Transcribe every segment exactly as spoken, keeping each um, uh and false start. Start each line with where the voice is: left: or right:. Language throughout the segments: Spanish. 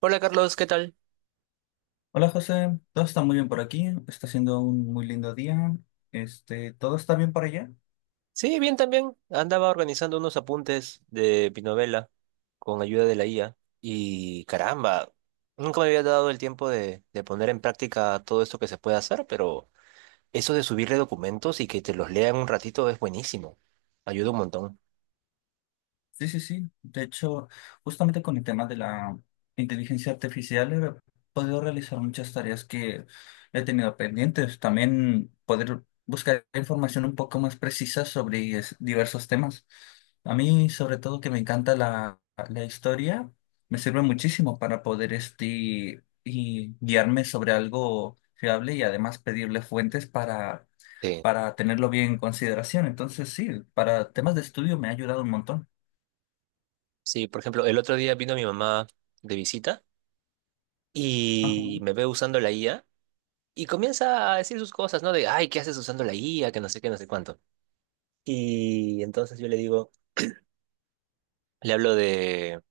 right: Hola Carlos, ¿qué tal?
left: Hola José, todo está muy bien por aquí, está siendo un muy lindo día. Este, ¿todo está bien por allá?
right: Sí, bien también. Andaba organizando unos apuntes de mi novela con ayuda de la I A y caramba, nunca me había dado el tiempo de, de poner en práctica todo esto que se puede hacer, pero eso de subirle documentos y que te los lean un ratito es buenísimo. Ayuda un montón.
left: Sí, sí, sí. De hecho, justamente con el tema de la inteligencia artificial he podido realizar muchas tareas que he tenido pendientes. También poder buscar información un poco más precisa sobre es- diversos temas. A mí, sobre todo, que me encanta la, la historia, me sirve muchísimo para poder este, y guiarme sobre algo fiable y además pedirle fuentes para,
right: Sí.
left: para tenerlo bien en consideración. Entonces, sí, para temas de estudio me ha ayudado un montón.
right: Sí, por ejemplo, el otro día vino mi mamá de visita
left: Ajá.
right: y me ve usando la I A y comienza a decir sus cosas, ¿no? De, ay, ¿qué haces usando la I A? Que no sé qué, no sé cuánto. Y entonces yo le digo. Le hablo de.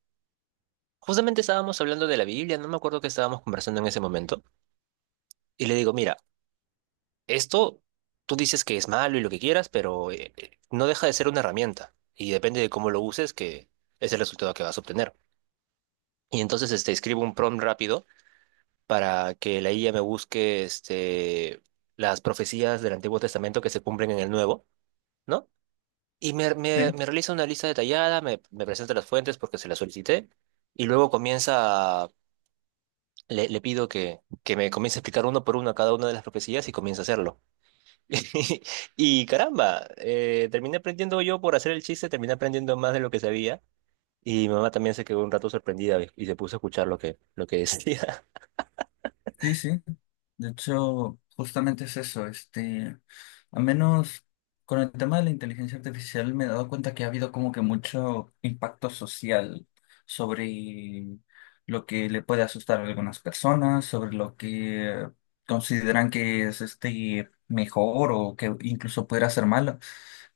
right: Justamente estábamos hablando de la Biblia, no me acuerdo qué estábamos conversando en ese momento. Y le digo, mira, esto tú dices que es malo y lo que quieras, pero eh, eh, no deja de ser una herramienta. Y depende de cómo lo uses, que es el resultado que vas a obtener. Y entonces este, escribo un prompt rápido para que la I A me busque este, las profecías del Antiguo Testamento que se cumplen en el Nuevo, ¿no? Y me, me,
left: Sí,
right: me realiza una lista detallada, me, me presenta las fuentes porque se las solicité. Y luego comienza le, le pido que, que me comience a explicar uno por uno cada una de las profecías y comience a hacerlo. Y caramba, eh, terminé aprendiendo yo por hacer el chiste, terminé aprendiendo más de lo que sabía. Y mi mamá también se quedó un rato sorprendida y y se puso a escuchar lo que, lo que decía.
left: sí, sí. De hecho, justamente es eso. Este, al menos con el tema de la inteligencia artificial me he dado cuenta que ha habido como que mucho impacto social sobre lo que le puede asustar a algunas personas, sobre lo que consideran que es este mejor o que incluso pudiera ser malo.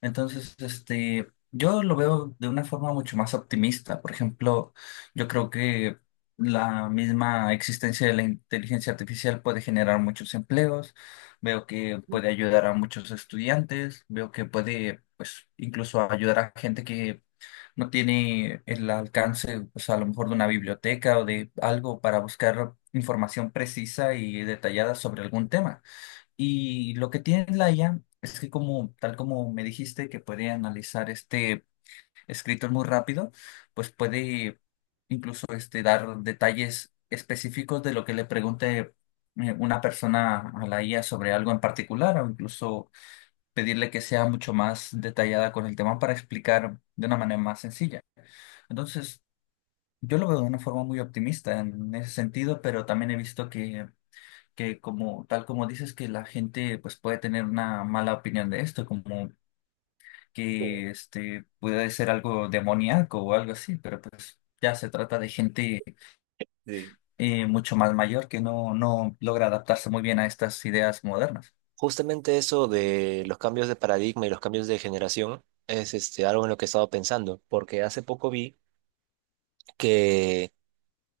left: Entonces, este, yo lo veo de una forma mucho más optimista. Por ejemplo, yo creo que la misma existencia de la inteligencia artificial puede generar muchos empleos. Veo que puede ayudar a muchos estudiantes. Veo que puede, pues, incluso ayudar a gente que no tiene el alcance, pues, a lo mejor de una biblioteca o de algo para buscar información precisa y detallada sobre algún tema. Y lo que tiene la I A es que como, tal como me dijiste, que puede analizar este escritor muy rápido, pues puede incluso este, dar detalles específicos de lo que le pregunte eh, una persona a la I A sobre algo en particular, o incluso pedirle que sea mucho más detallada con el tema para explicar de una manera más sencilla. Entonces, yo lo veo de una forma muy optimista en ese sentido, pero también he visto que que como tal como dices que la gente pues puede tener una mala opinión de esto, como
right: Eh,
left: que este puede ser algo demoníaco o algo así, pero pues ya se trata de gente
right: Sí.
left: eh, mucho más mayor que no, no logra adaptarse muy bien a estas ideas modernas.
right: Justamente eso de los cambios de paradigma y los cambios de generación es este, algo en lo que he estado pensando, porque hace poco vi que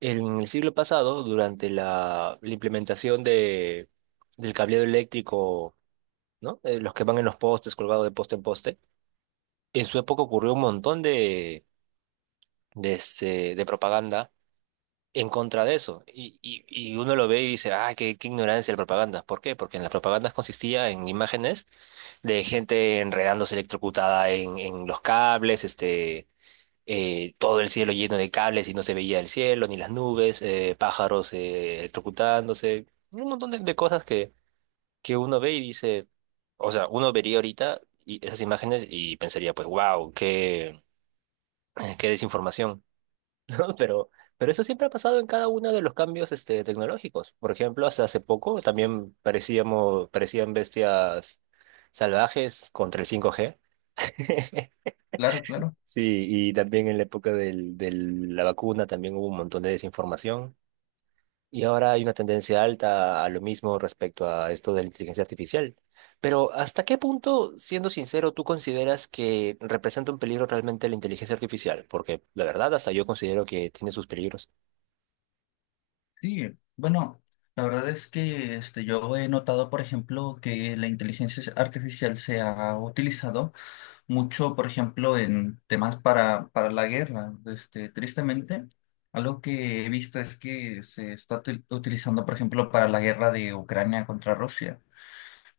right: en el siglo pasado, durante la, la implementación de, del cableado eléctrico, ¿no? Eh, los que van en los postes, colgados de poste en poste. En su época ocurrió un montón de, de, este, de propaganda en contra de eso. Y, y, y uno lo ve y dice, ah, qué, qué ignorancia de la propaganda. ¿Por qué? Porque en las propagandas consistía en imágenes de gente enredándose electrocutada en, en los cables, este, eh, todo el cielo lleno de cables y no se veía el cielo ni las nubes, eh, pájaros eh, electrocutándose, un montón de, de cosas que que uno ve y dice, o sea, uno vería ahorita y esas imágenes y pensaría, pues, wow, qué, eh, qué desinformación, ¿no? Pero, pero eso siempre ha pasado en cada uno de los cambios este, tecnológicos. Por ejemplo, hasta hace poco también parecíamos, parecían bestias salvajes contra el cinco g.
left: Claro, claro.
right: Sí, y también en la época del, de la vacuna también hubo un montón de desinformación. Y ahora hay una tendencia alta a lo mismo respecto a esto de la inteligencia artificial. Pero ¿hasta qué punto, siendo sincero, tú consideras que representa un peligro realmente la inteligencia artificial? Porque la verdad, hasta yo considero que tiene sus peligros.
left: Sí, bueno, la verdad es que este, yo he notado, por ejemplo, que la inteligencia artificial se ha utilizado mucho, por ejemplo, en temas para, para, la guerra. Este, tristemente, algo que he visto es que se está util- utilizando, por ejemplo, para la guerra de Ucrania contra Rusia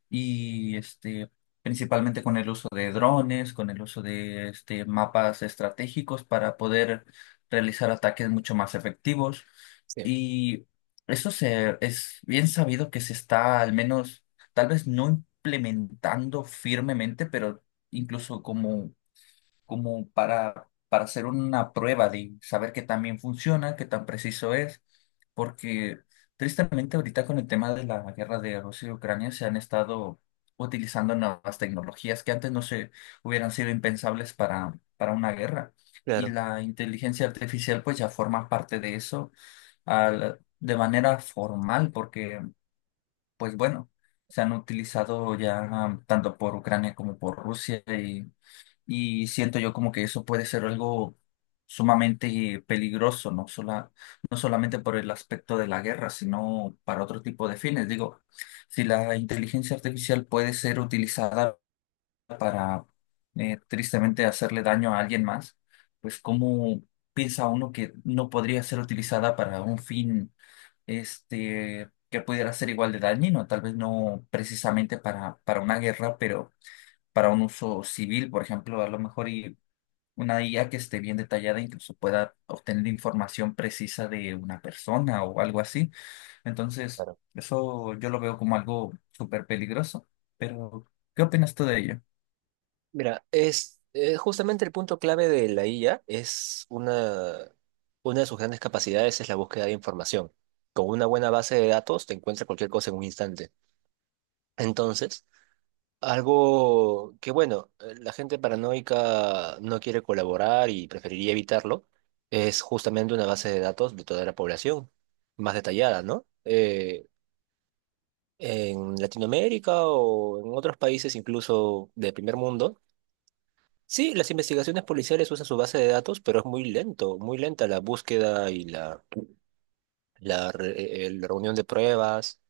left: y este, principalmente con el uso de drones, con el uso de este, mapas estratégicos para poder realizar ataques mucho más efectivos.
right: Sí.
left: Y eso se, es bien sabido que se está al menos, tal vez no implementando firmemente, pero incluso como como para, para, hacer una prueba de saber qué tan bien funciona, qué tan preciso es, porque tristemente ahorita con el tema de la guerra de Rusia y Ucrania se han estado utilizando nuevas tecnologías que antes no se hubieran sido impensables para, para una guerra. Y
right: Claro,
left: la inteligencia artificial pues ya forma parte de eso al- de manera formal, porque pues bueno, se han utilizado ya tanto por Ucrania como por Rusia y siento yo como que eso puede ser algo sumamente peligroso, no sola- no solamente por el aspecto de la guerra, sino para otro tipo de fines. Digo, si la inteligencia artificial puede ser utilizada para eh, tristemente hacerle daño a alguien más, pues ¿cómo piensa uno que no podría ser utilizada para un fin este, que pudiera ser igual de dañino? Tal vez no precisamente para, para, una guerra, pero para un uso civil, por ejemplo, a lo mejor y una I A que esté bien detallada, incluso pueda obtener información precisa de una persona o algo así. Entonces,
right: claro.
left: eso yo lo veo como algo súper peligroso. Pero, ¿qué opinas tú de ello?
right: Mira, es eh, justamente el punto clave de la I A es una, una de sus grandes capacidades es la búsqueda de información. Con una buena base de datos te encuentra cualquier cosa en un instante. Entonces, Algo que, bueno, eh, la gente paranoica no quiere colaborar y preferiría evitarlo, es justamente una base de datos de toda la población, más detallada, ¿no? Eh, en Latinoamérica o en otros países incluso de primer mundo, sí, las investigaciones policiales usan su base de datos, pero es muy lento, muy lenta la búsqueda y la, la, re- eh, eh, la reunión de pruebas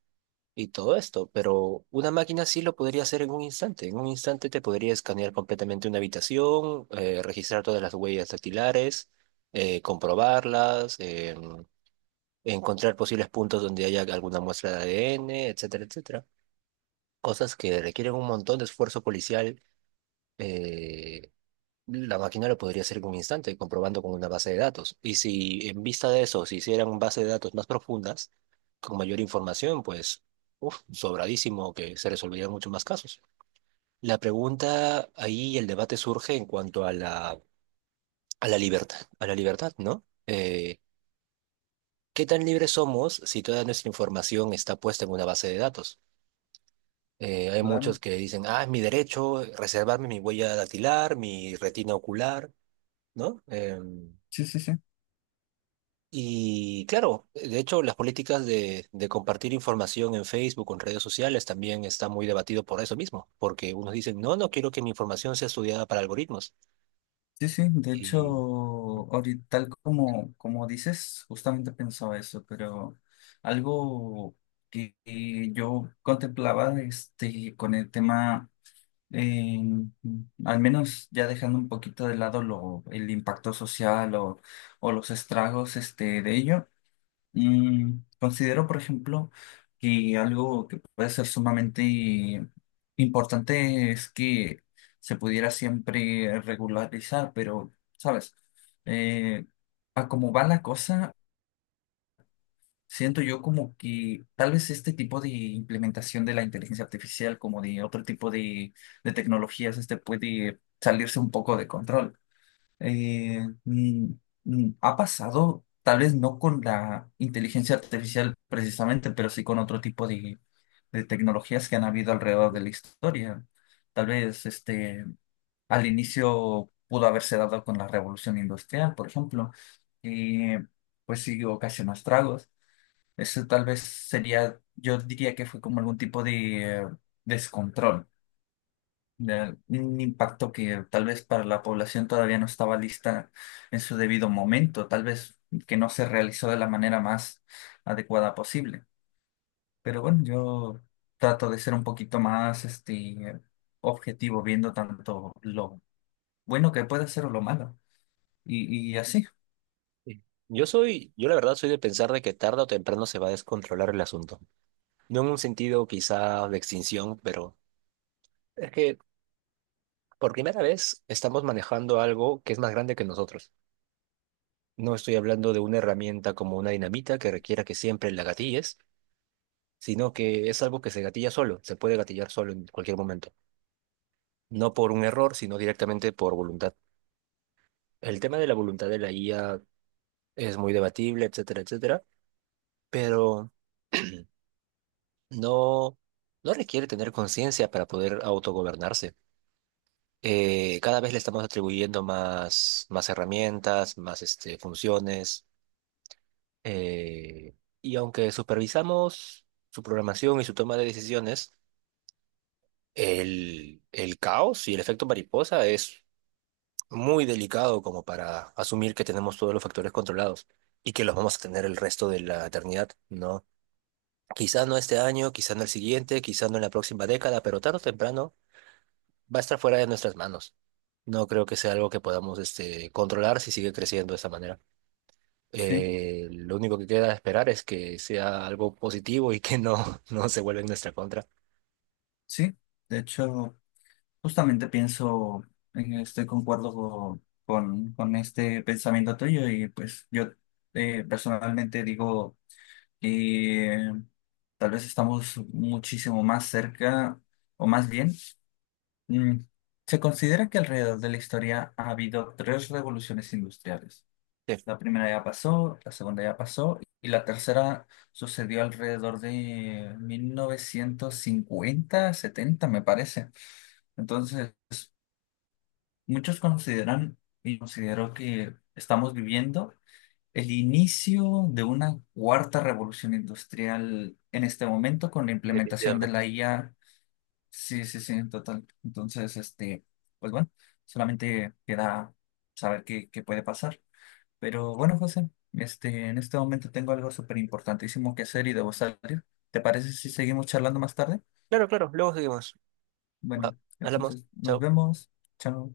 right: y todo esto, pero una máquina sí lo podría hacer en un instante. En un instante te podría escanear completamente una habitación, eh, registrar todas las huellas dactilares, eh, comprobarlas, em, encontrar posibles puntos donde haya alguna muestra de A D N, etcétera, etcétera. Cosas que requieren un montón de esfuerzo policial, eh, la máquina lo podría hacer en un instante, comprobando con una base de datos. Y si en vista de eso se hicieran base de datos más profundas, con mayor información, pues, uf, sobradísimo que se resolverían muchos más casos. La pregunta ahí, el debate surge en cuanto a la, a la libertad, a la libertad, ¿no? Eh, ¿qué tan libres somos si toda nuestra información está puesta en una base de datos? Eh, hay muchos
left: Claro,
right: que dicen, ah, es mi derecho reservarme mi huella dactilar, mi retina ocular, ¿no? Em,
left: sí, sí, sí.
right: Y claro, de hecho, las políticas de, de compartir información en Facebook o en redes sociales también está muy debatido por eso mismo, porque unos dicen, no, no quiero que mi información sea estudiada para algoritmos.
left: Sí, sí, de hecho,
right: Y
left: ahorita, tal como, como dices, justamente pensaba eso, pero algo que que yo contemplaba este, con el tema eh, al menos ya dejando un poquito de lado lo, el impacto social o, o, los estragos este, de ello, mm, considero, por ejemplo, que algo que puede ser sumamente importante es que se pudiera siempre regularizar, pero, ¿sabes? Eh, a cómo va la cosa. Siento yo como que tal vez este tipo de implementación de la inteligencia artificial, como de otro tipo de, de, tecnologías, este puede salirse un poco de control. Eh, mm, mm, ha pasado, tal vez no con la inteligencia artificial precisamente, pero sí con otro tipo de, de tecnologías que han habido alrededor de la historia. Tal vez este, al inicio pudo haberse dado con la revolución industrial, por ejemplo, que pues sí ocasionó estragos. Eso tal vez sería, yo diría que fue como algún tipo de eh, descontrol, de un impacto que tal vez para la población todavía no estaba lista en su debido momento, tal vez que no se realizó de la manera más adecuada posible. Pero bueno, yo trato de ser un poquito más este, objetivo viendo tanto lo bueno que puede ser o lo malo. Y, y así,
right: y yo soy, yo la verdad soy de pensar de que tarde o temprano se va a descontrolar el asunto. No en un sentido quizá de extinción, pero es que por primera vez estamos manejando algo que es más grande que nosotros. No estoy hablando de una herramienta como una dinamita que requiera que siempre la gatilles, sino que es algo que se gatilla solo, se puede gatillar solo en cualquier momento. No por un error, sino directamente por voluntad. El tema de la voluntad de la I A es muy debatible, etcétera, etcétera, pero no, no requiere tener conciencia para poder autogobernarse. Eh, cada vez le estamos atribuyendo más, más herramientas, más este, funciones, eh, y aunque supervisamos su programación y su toma de decisiones, el, el caos y el efecto mariposa es muy delicado como para asumir que tenemos todos los factores controlados y que los vamos a tener el resto de la eternidad, ¿no? Quizá no este año, quizá no el siguiente, quizá no en la próxima década, pero tarde o temprano va a estar fuera de nuestras manos. No creo que sea algo que podamos este, controlar si sigue creciendo de esta manera.
left: sí,
right: Eh, lo único que queda esperar es que sea algo positivo y que no, no se vuelva en nuestra contra.
left: sí. De hecho. Justamente pienso en este, concuerdo co- con, con este pensamiento tuyo y pues yo eh, personalmente digo que tal vez estamos muchísimo más cerca o más bien, mm, se considera que alrededor de la historia ha habido tres revoluciones industriales.
right: Sí,
left: La primera ya pasó, la segunda ya pasó y la tercera sucedió alrededor de mil novecientos cincuenta setenta me parece. Entonces. Muchos consideran, y considero que estamos viviendo el inicio de una cuarta revolución industrial en este momento con la
right: sí,
left: implementación de la
right: definitivamente.
left: I A. Sí, sí, sí, en total. Entonces, este, pues bueno, solamente queda saber qué, qué puede pasar. Pero bueno, José, este, en este momento tengo algo súper importantísimo que hacer y debo salir. ¿Te parece si seguimos charlando más tarde?
right: Claro, claro, luego seguimos. Va,
left: Bueno,
right: hablamos.
left: entonces nos
right: Chao.
left: vemos. Chao.